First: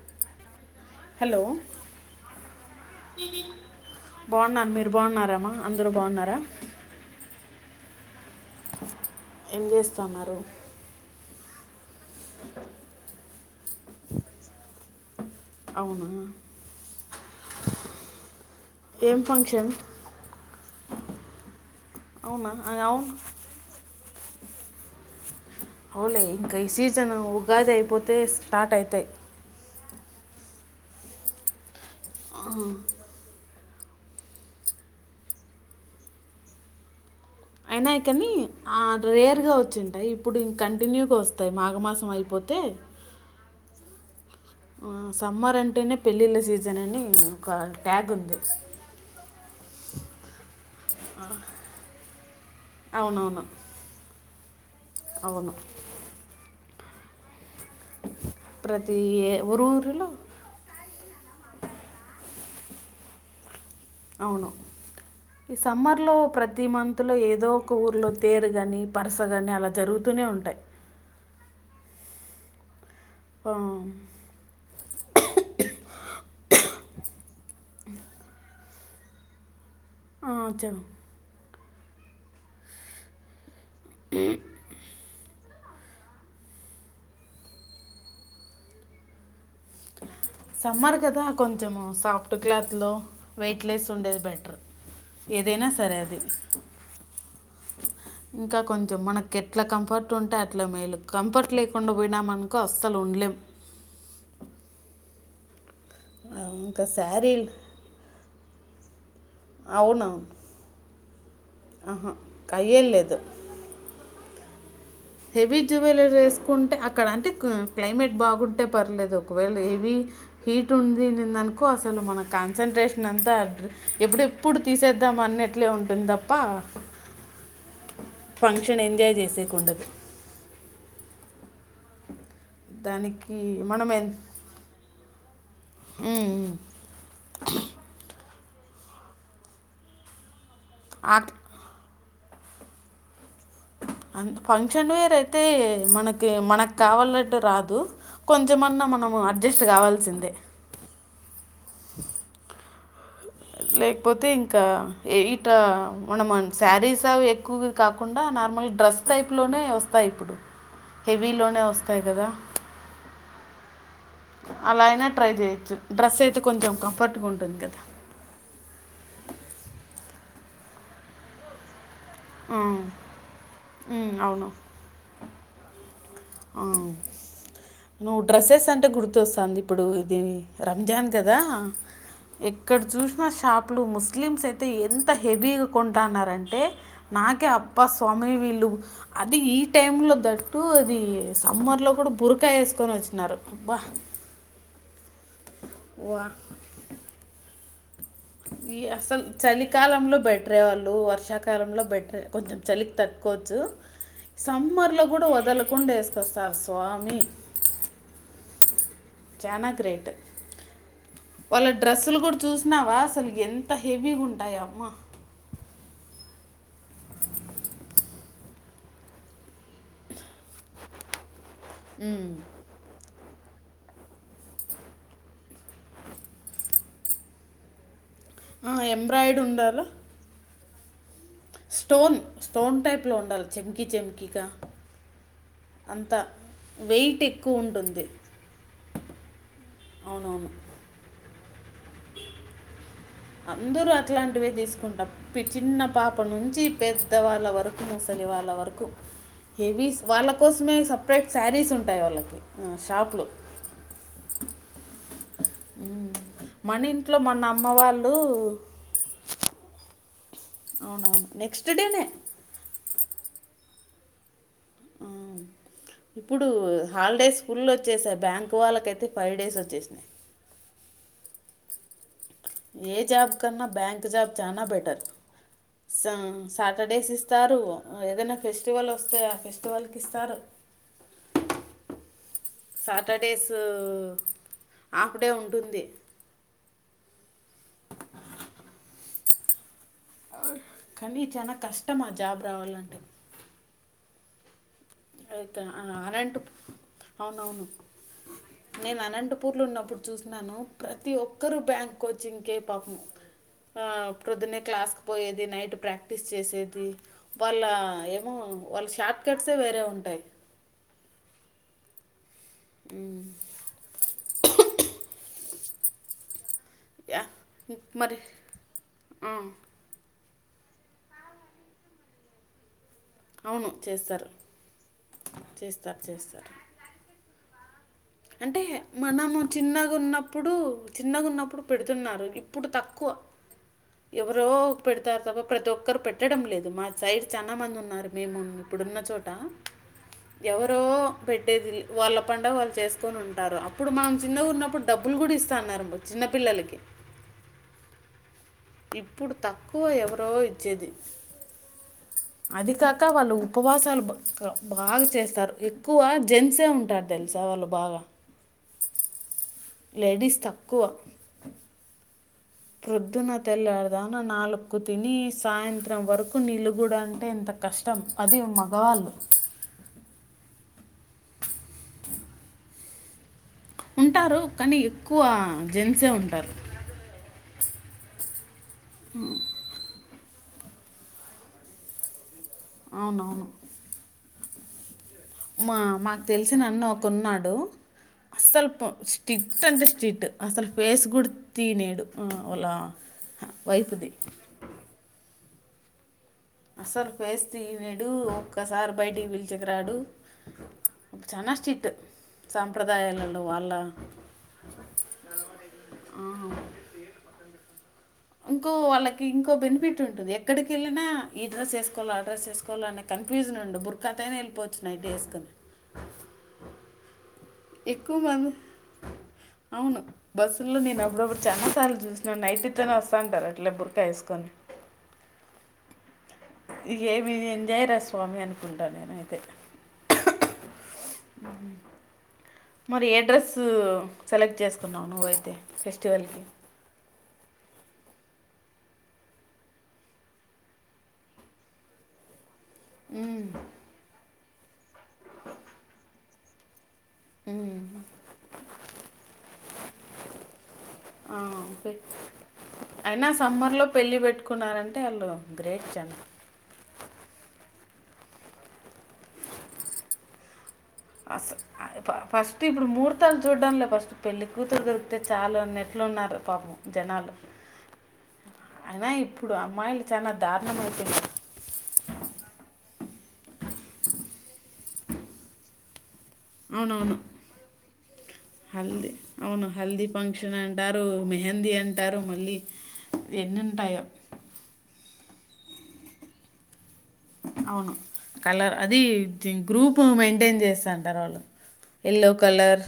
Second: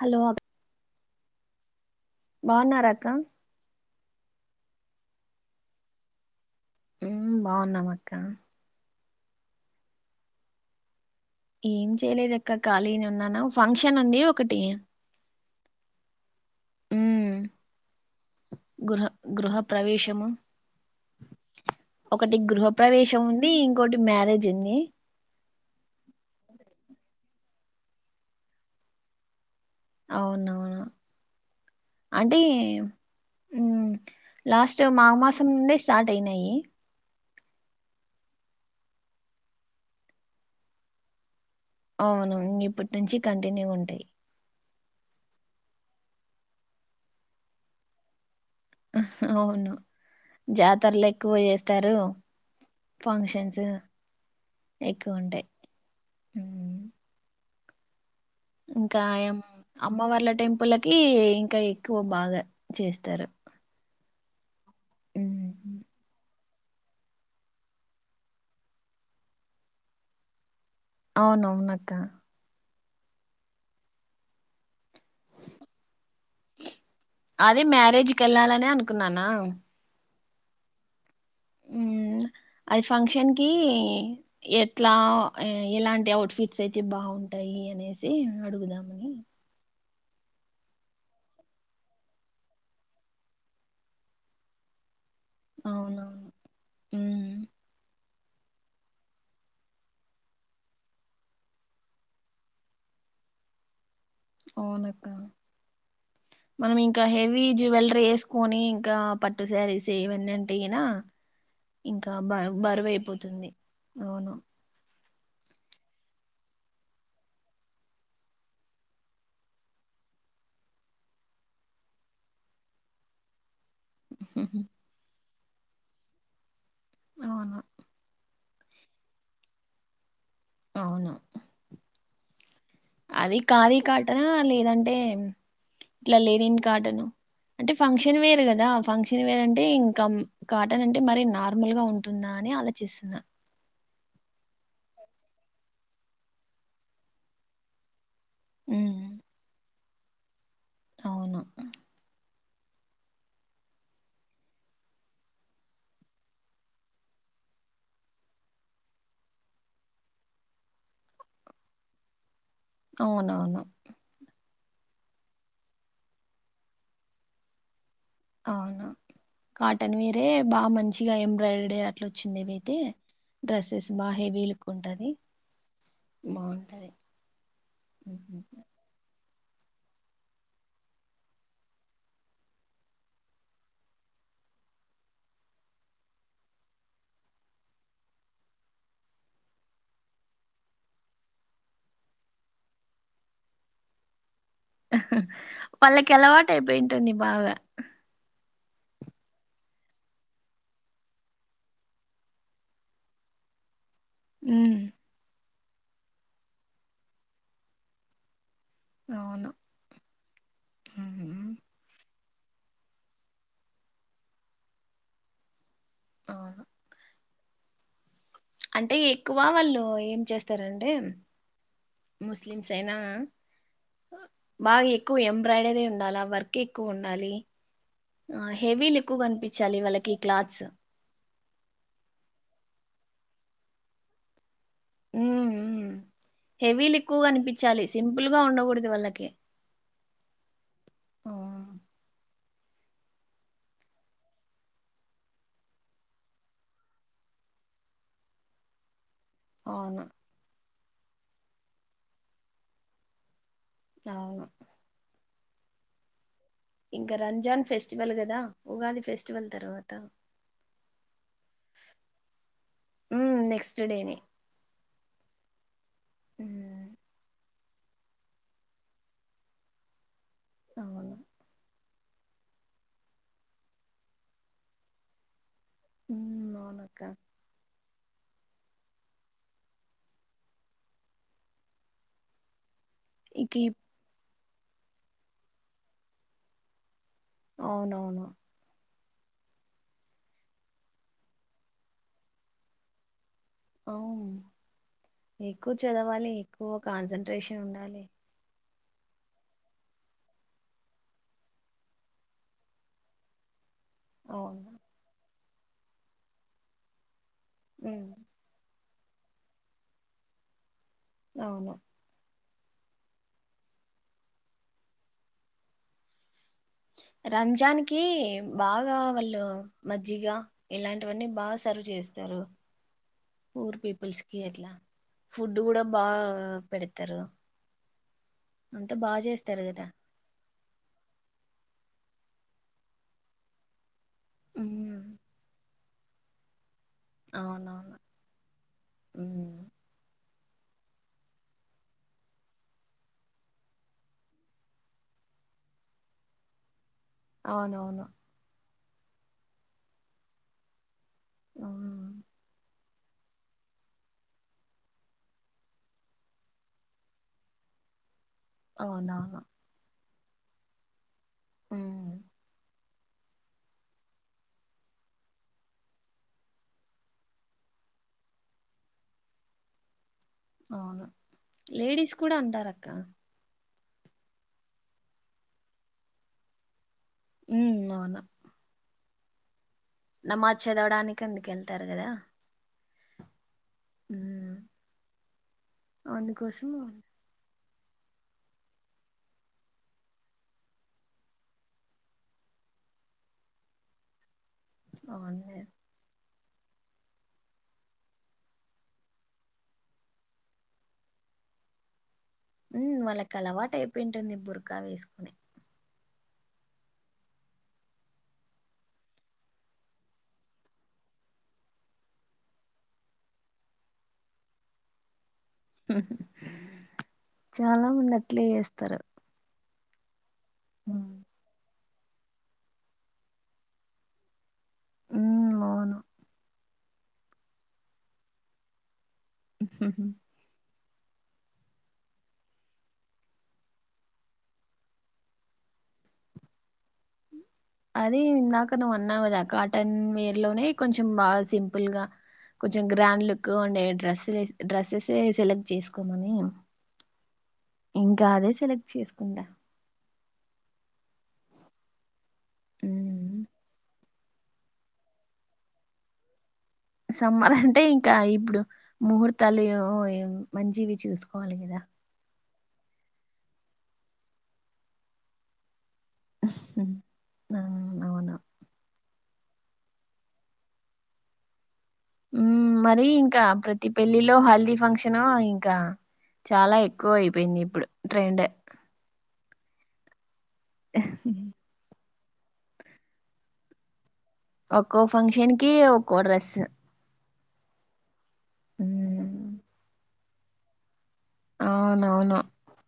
Hello hello బాగున్నారాక్క బాగున్నారు మీరు బాగున్నారామ్ అందరుూ బాగున్నారా బాగున్నామ అక్క ఏం చేస్తున్నారు ఏం చేయలేదక్క ఖాళీని ఉన్నాను ఫంక్షన్ ఉంది ఒకటి అవునా హ గృహ ఏం గృహ ఫంక్షన్ ప్రవేశము ఒకటి అవునా గృహ ఆ, అవును ప్రవేశం ఉంది ఇంకోటి మ్యరజ ఎన్ని అవులే ఇంకా ఈ సీజన్ ఉగాది అయిపోతే స్టార్ట్ అయితాయి అవునువును అంటే లాస్ట్ మాఘమాసం నుండే స్టార్ట్ అయినాయి అయినాయి కానీ ఆ రేర్ గా వచ్చింటాయి ఇప్పుడు ఇంక కంటిన్యూగా వస్త అవును ఇప్పటి నుంచి కంటిన్యూ ఉంటాయి సమ్మర్ అంటేనే పెళ్ళిళ్ళ సీజన్ అని ఒక ట్యాగ్ ఉంది అవును జాతరలు ఎక్కువ చేేస్తారు అవునవును ఫంక్షన్స్ ఎయికు ఉంటే అవును ప్రతి ఇంకా ఏ- ఊరు ఊరిలో అమ్మవార్ల టెంపుల్లకి ఇంకా ఎక్కువ బాగా చేస్తారు అవును ఈ ఉమ్. సమ్మర్లో ప్రతి మంత్లో ఏదో ఒక ఊర్లో తేరు కాని పరుస కాని అలా జరుగుతూనే ఉంటాయ్ అవునవునక్క ఆ అదే మ్యారేజ్కేళ్లాలనే అనుకున్నానా ఆ చలు ఉమ్ అది ఫంక్షన్ కి కీ ఎట్లా ఆ ఎలాంటి అవుట్ ఫిట్స్ అయితే బాగుంటాయి అనేసి అడుగుదామని సమ్మర్ కదా కొంచెము సాఫ్ట్ క్లాత్లో వెయిట్లెస్ ఉండేది బెటర్ ఏదైనా సరే అది అవునవును ఉమ్, ఇంకా కొంచెం మనకెట్లా కంఫర్ట్ ఉంటే అట్లా మేలు కంఫర్ట్ లేకుండా పోయినామనుకో అస్సలు ఉండలేం అవునక్క ఆ, మనం ఇంకా హెవీ శారీలు జువెల్రీ వేసుకొని గాప్ టు శారీస్ అవునవును ఇవన్నీ అంటే గినా ఆహా ఇంకా బరు అయ్యేం లేదు బరువుపోతుంది లోను హెవీ జ్యువెలరేసుకుంటే అక్కడ అంటే క క్లైమేట్ బాగుంటే పర్లేదు ఒకవేళ హెవీ హీట్ ఉంది దనుకో అసలు మన కాన్సన్ట్రేషన్ అంతా ఎప్పుడెప్పుడు తీసేద్దాం అన్న ట్లే ఉంటుందప్ప అవును ఫంక్షన్ ఎంజాయ్ చేసేకుండదు అవును అది దానికి ఖాదీ మనం ఎన్- కాటనా లేదంటే ఇట్లా ఉమ్, లేనిన్ కాటన అంటే ఫంక్షన్ వేర ద ఫంక్షన్ వేరంటే ఇంకం కాటన్ అంటే ఆ- మరి నార్మల్ గా ఉం ఉందా అని ఆలోచిస్తున్నా అంత్ ఫంక్షన్ వేర్ అయితే మనకి మనకావాలట్టు రాదు కొంచెమన్న మనం అడ్జస్ట్ కావ చిందే అవున లేకపోతే ఇంకా ఇట మనం శారీస్ అవి ఎక్కువ కాకుండా నార్మల్గా డ్రెస్ టైప్లోనే వస్తాయి ఇప్పుడు హెవీలోనే వస్తాయి కదా అవునవును అలా అయినా ట్రై చేయొచ్చు డ్రెస్ అయితే కొంచెం కంఫర్ట్గుం ఉంటుంది కదా అవునా కాటన్ వేరే బా మంచిగా ఎంబ్రాయిడ వచ్చిందివైతే ఉమ్, డ్రెస్సెస్ ఉమ్, బాహేవీ అవును లుక్ ఉంటది ఆ బాగుంటది నువ్వు ఉహు. డ్రెస్సెస్ అంటే గుర్తొస్ ది ఇప్పుడు ఇది రంజాన్ కదా ఎక్కడ చూసినా షాపులు ముస్లిమ్స్ అయితే ఎంత హెవీగ కొంటన్నారంటే నాకే అబ్బ స్వామి వీళ్ళు అది ఈ టైంలో దట్టు అది సమ్మర్లో కూడా బురకా ఎసుకొని వచ్చినారు బా వాళ్ళకి అలవాటైపోయింటుంది బాగా ఈ అసలు చలికాలంలో బెటరే వాళ్ళు వర్షాకాలంలో బెటర కొంచెం చలికి తక్క్కోవచ్చు ఉమ్ సమ్మర్ లో కూడా వదలు హుండా వేసుకొస్తారు స్వామి అవును చనా గ్రేట్ ఉమ్ వాళ్ళ డ్రెస్సులు కూడా చూసినావా అసలు ఎంత హెవీ ఉంటాయామ్మా అవు అంటే ఎక్కువ వాళ్ళు ఏం చేస్తారంటే ఉమ్. ముస్లిమ్స్ అనా బాగా ఎక్కువ ఎంబ్రాయిడరీ ఉండాలా వర్క్ ఎక్కువ ఉండాలి ఆ హెవీలు ఎక్కువగా ఎంబ్రాయిడ్ కనిపించాలి ఉండాలి వాళ్ళకి క్లాత్స్ స్టోన్ స్టోన్ టైప్లో ఉండాలి చెంకిీ చెంకీగా ఉ హెవీలు వెయిట్ ఎక్కువగా ఎక్కువ అనిపించాలి ఉంటుంది సింపుల్ గా ఉండకూడదు వాళ్ళకే అవునవును ఆ అందరూ అట్లాంటివే తీసుకుంటాం చిన్న పాప నుంచి పెద్ద వాళ్ళ వరకు ముసలి వాళ్ళ వరకు హెవీసు అవును వాళ్ళ కోసమే సపరేట్ శారీస్ ఉంటాయి వాళ్ళకి షాప్లు అవును ఉ ఇంకా రంజాన్ ఫెస్టివల్ కదా ఉగాది ఫెస్టివల్ తర్వాత అవునవును నెక్స్ట్ డేనే హ్మ్మ్ నెక్స్ట్ డేనే అవును ఇప్పుడు హాలిడేస్ ఫుల్ వచ్చేసాయి బ్యాంక్ వాళ్ళకైతే ఫైవ్ డేస్ వచ్చేసినాయి అవును ఏ జాబ్ కన్నా బ్యాంక్ జాబ్ చనా బెటర్ స ఉమ్, అవునక్క సాటర్డేస్ ఇస్తారు ఏదైనా ఫెస్టివల్ వస్తే ఆ ఫెస్టివల్కి ఇస్తారు ఇక సాటర్డేసు ఈ- ఆఫ్ డే ఉంటుంది అవునవును కానీ చాలా కష్టం ఆ జాబ్ రావాలంటే అవును ఇక ఎక్కువ చదవాలి అనంత ఎక్కువ కాన్సన్ట్రేషన్ అవునవును ఉండాలి నేను అనంతపూర్లో ఉన్నప్పుడు చూసాను ప్రతి ఒక్కరు బ్యాంక్ కోచ్చింగకే పాపము ఆ ప్రొద్దునే అవును క్లాస్ క పోయేది ది నైట్ ప్రాక్టీస్ చేసేది వాళ్ళ ఉమ్, ఏమో వాళ్ళ షార్ట్ కట్స్ేరే ఉం టాయి అవును ఆ యా రంజాన్ కి మరి బాగా ఆ, వాళ్ళు మజ్జిగా ఇలాంటివన్నీ బాగా సర్వ్ చేస్తారు అవును పూర్ పీపుల్స్ చేస్తారు కి అట్లా ఫుడ్ కూడా చేస్తారు బాగా చేస్తారు పెడతారు అంటే అంతా బాగా మనము చేస్తారు కదా చిన్నగా ఉన్నప్పుడు చిన్నగా ఉన్నప్పుడు పెడు అతున్నారు ఇప్పుడు తక్కువ ఎవరో ఉమ్ పెడతారు తప్ప ప్రతి ఒక్కరు పెట్టడం లేదు మా సైడ్ చాలా మంది అవునవును ఉన్నారు మేము ఇప్పుడున్న చోట ఉమ్ ఎవరో పెట్టేది వాళ్ళ పండగా వాళ్ళు చేస్త కొని ఉంటారు అప్పుడు మనం చిన్నగున్నపుడు డబ్బులు కూడా ఇస్తా ఉన్నారు చిన్న పిల్లలకి అవునవును ఇప్పుడు తక్కువ ఎవరో ఇచ్చేది ఆవును అది కాక వాళ్ళు ఉపవాసాలు బాగా చేస్తారు ఎక్కువ జెన్సే ఉంటారు తెలుసా వాళ్ళు బాగా అవునవును లేడీస్ తక్కువ హ ప్రొద్దున తెల్లడుదాన నాలుకు తిని సాయంత్రం వరకు నిలుగుడ అంటే ఎంత కష్టం అది మగవాళ్ళు అవును లేడీస్ కూడా అంటారు అక్క ఉంటారు కానీ ఎక్కువ జెన్సే ఉంటారు ఉ అవును హ నమాజ్ చదవడానికి అందుక వెళ్తారు కదా అవునవును ఉమ్ మా మాకు తెలిసిన అందుకోసం అన్న ఒకడు ఉన్నాడు అస్సలు స్టిరిక్ట్ అంటే స్ట్రిక్ట్ అసలు ఫేస్ కూడా తినిడు వాలా వైపుది అవును అస్సలు ఫేస్ తినిడు ఒక్కసారి బయటికి పిలిచకు రాడు చాల స్ట్రిక్ట్ ఉ వాళ్ళకి సాంప్రదాయాలలో వాళ్ళ అలవాటు అయిపోయి ఉంటుంది బురకా వేసుకున ఆ, ఇంకో వాళ్ళకి ఇంకో బెనిఫిట్ ఉంటుంది ఎక్కడికి వెళనా ఈ డ్రస్ వేసుకోవాలో ఆడ్రస్సుకోలో అనే కన్ఫ్యూజన్ ఉండడు బుర్కాాతయినా వెళ్ళిపోవచ్చు నైటీ వేసుకొని [unintelligible] చాలా మంది అట్లే చేస్తారు అవును బస్సు లో నేను హ్మ్ అప్పుడప్పుడు చాలా సార్ చూసినా నైటీతోనే వస్తా అంటారు అట్లా బురకా వేసుకొని ఉ అవును ఇ ఏమి ఎంజాయరా స్వామి అనుకుంటాను నేనుయి మరి ఏడ్రెస్ సెలెక్ట్ చేసుకున్నావు నువ్వైతే ఫెస్టివల్కి అది ఇందాక నువ్వు అన్నావు కదా కాటన్ వేర్ లోనే కొంచెం బాగా సింపుల్ గా కొంచెం గ్రాండ్ లుక్గా ఉండే డ్రెస్సులు డ్రస్సెస్ స సెలెక్ట్ చేసుకోమని ఇంకా అదే సెలెక్ట్ చేస్కుండా ఆ ఫే అయినా హ్మ్. సమ్మర్ లో పెళ్ళి పెట్టుకున్నారంటే వాళ్ళు గ్రేట్ జం సమ్మర్ అంటే ఇంకా ఇప్పుడు ముహూర్తాలు ఏ వో మంచివి చూసుకోవాలి అసలు కదా ఫస్ట్ ఇప్పుడు ముహూర్తాలు చూడడం లే ఫస్ట్ పెళ్లి కూతురు దొరికితే చాలా అన్న ఇట్లు ఉన్నారు పాపం హ్మ్. జనాలు అవును. అయినా ఇప్పు ఇప్పుడు అమ్మాయిలు చాలా దారుణమవుతున్నారు మరి ఇంకా ప్రతి పెళ్లిలో హల్దీ ఫంక్షన్ ఇంకా చాలా ఎక్కువ అవునవును అయిపోయింది ఇప్పుడు ట్రెండ్ హల్దీ అవును హల్ది పంక్ షన్ అంటారు మెహందీ అంటారు పట్టారు మళ్ళీ ఎన్ని ఉంటాయో ఒక్కో ఫంక్షన్ కి ఒక్కో డ్రెస్ అవును కలర్ అది హ్మ్. గ్రూప్ మం టైన్ చేశాను పర్వాలు ఎల్లో అవునవును కలర్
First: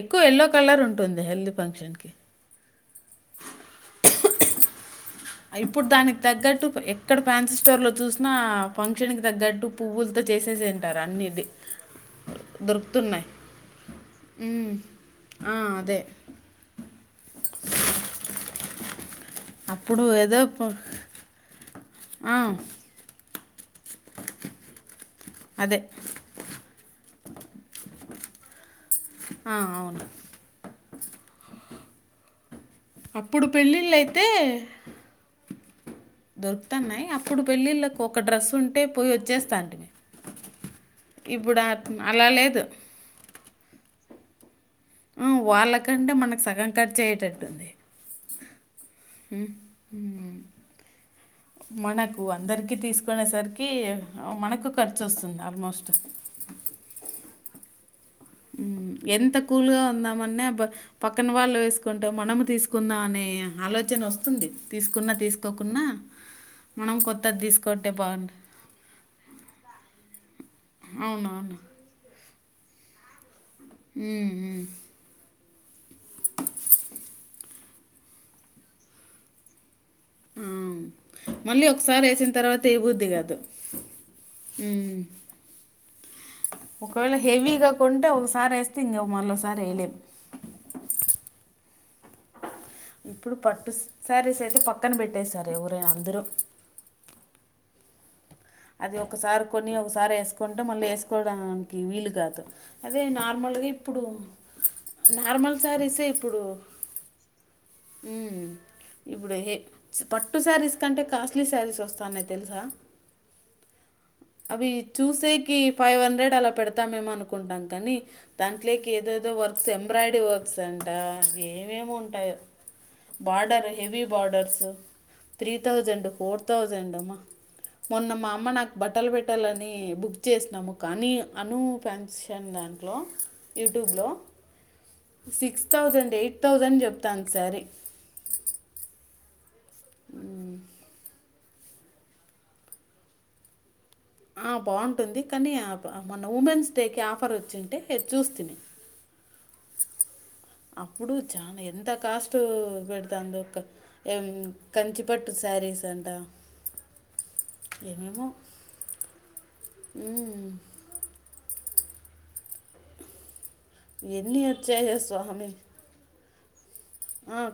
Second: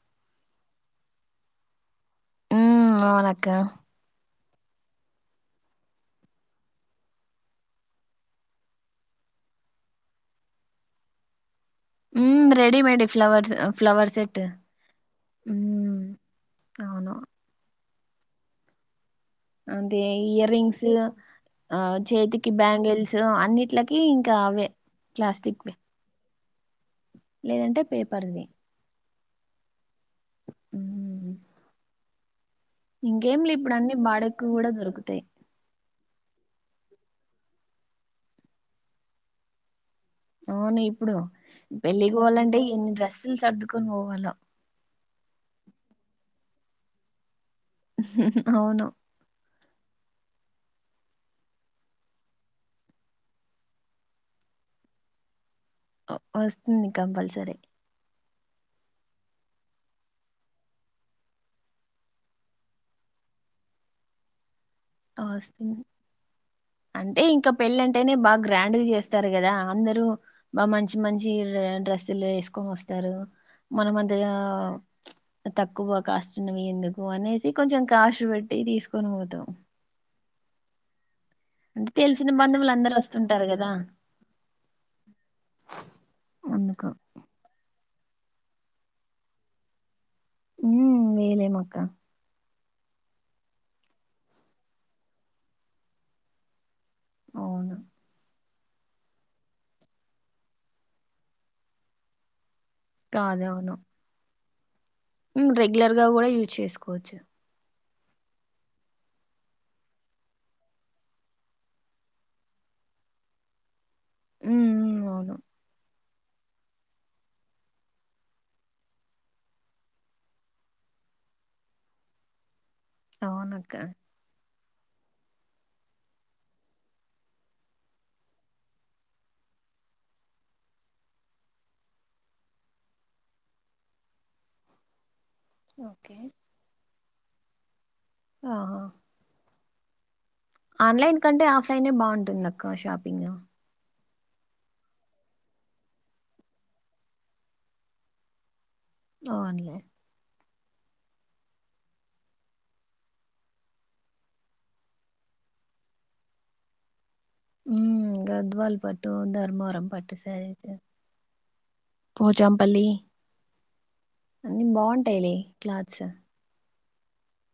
ఎక్కువ ఎల్లో కలర్ ఉంటుంది హెల్ది ఫంక్షన్ కి ఉ అవునక్క ఇప్పుడు దానికి తగ్గట్టు ఎక్కడ ఫ్యాన్సీ స్టోర్ లో చూసినా ఫంక్షన్ కి తగ్గట్టు పువ్వులతో చేసేసి తింటారు అన్నిది ఉ రెడిమేడ్ ఫ్లవర్స్ ఫ్లవర్ సెట్ మ్మ్. ఆ, మ్ అదే అవును అదే అప్పుడు ఏదో ఇయర్ ప- రింగ్స్ ఆ ఆ, చేతికి బ్యాంగిల్స్ ఇట్లకి ఇంకా అవే ప్లాస్టిక్వె అదే లేదంటే పేపర్వి ఆ అవును అ అప్పుడు ఇంకేంలే ఇప్పుడు అన్ని పెళ్ళిళ్ళు అయితే బాడకు కూడా దొరుకుతాయి [unintelligible] అప్పుడు పెళ్ళిళ్ళలకు ఒక డ్రెస్ ఉంటే పోయి వచ్చేస్తాంటిమి అవును ఇప్పుడు ఆ- పెళ్లి అలా పోవాలంటే లేదు ఎన్ని డ్రస్సులు సర్దు కుని పోవాల [unintelligible] ఆ వాళ్ళకంటే మనకు సగం కార్చే అయితది అవును మనకు అందరికి తీసుకునేసరికి మనకు ఖర్చు వస్తుంది ఆల్మోస్ట్ వస్తుంది కంపల్సరీ ఎంత కూల్గా ఉందామన్న పక్కన వాళ్ళు వేసుకుంటాం మనం తీసుకుందాం అనే ఆలోచన వస్తుంది తీసుకున్నా వస్తుంది తీసుకోకున్నా మనం అంటే కొత్తది ఇంకా పెళ్ళి తీసుకుంటే అంటేనే బాగుంది బాగా గ్రాండ్గా చేస్తారు కదా అందరూ బాగా మంచి మంచి డ్రస్సులు వేసు [unintelligible] వస్తారు మన మధ్యలా అవునవును తక్కువ కాష్టున్నవి ఎందుకు అనేసి కొంచెం కాస్ట్ పెట్టి తీసుకొని పోతాం అవును. మళ్ళీ అంటే ఒకసారి వేసిన తెలిసిన తర్వాత బంధువులందరూ వెయ్యబుద్ది కాదు వస్తుంటారు గదా! అందుకు. ఒకవేళ హెవీగా కొంటే ఒకసారి వేస్తే ఇంక మళ్ళసారి వేయలేము ఉ వేయలేమాక్కా ఇప్పుడు పట్టు శారీస్ అయితే పక్కన పెట్టేస్తారు ఎవరైనా అందరూ అవును అది ఒకసారి కొని ఒకసారి వేసుకుంటే మళ్ళీ వేసుకోవడానికి వీలు కాదు అదే నార్మల్గా ఇప్పుడు నార్మల్ రెగ్యులర్ గా శారీసే కూడా ఇప్పుడు యూజ్ చేసుకోవచ్చు ఇప్పుడు ఏ పట్టు శారీస్ కంటే కాస్ట్లీ శారీస్ వస్తాన్నాయి తెలుసా [unintelligible] హ్మ్. హ్మ్. అవును. అలా పెడతామేమో అనుకుంటాం కానీ దాంట్లోకి ఏదేదో వర్క్స్ ఎంబ్రాయిడరీ వర్క్స్ అంట ఏమేమి ఉంటాయో బార్డర్ అవునక్క. Heavy borders three thousand four thousand అ మొన్న మా అమ్మ నాకు బట్టలు పెట్టాలని బుక్ చేసినాము కానీ అనూ ఫ్యాన్క్షన్ దాంట్లో యూట్యూబ్లో six okay. Thousand eight thousand చెప్ తాంది సారీ ఆహా ఎందుకంటే ఆఫ్లైనె బాగుంటుంది అక్క షాపింగ్ బాగుంటుంది కానీ మన ఉమెన్స్ డేకి ఆఫర్ వచ్చింటే చూస్తని అవునలే అప్పుడు చాలా ఎంత కాస్ట్ పెడతాందొ అక్క కంచిపట్టు శారీస్ అంట ఉ ఏమేమో గద్వాల్ పట్టు ధర్మవరం పం పట్టు మ్మ్. సారీ పోచంపల్లి ఎన్ని అన్నిీ వచ్చాయో బాగుంటాయిలే స్వామి క్లాత్స్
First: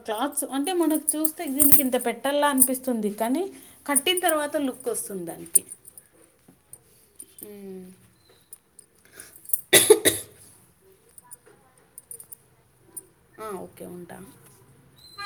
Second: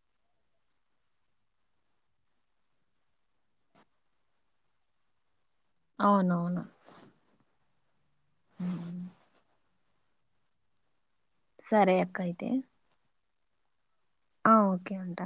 క్లాత్స్ అంటే మనకు చూస్తే దీనికి ఇంత పెట్టాల అనిపిస్తుంది కానీ కట్టిన తర్వాత లుక్ వస్తుంది దానికి అవునవును మ్మ్. ఉమ్. సరే అక్కయితే ఆఓ కే ఉంటాం ఉంటా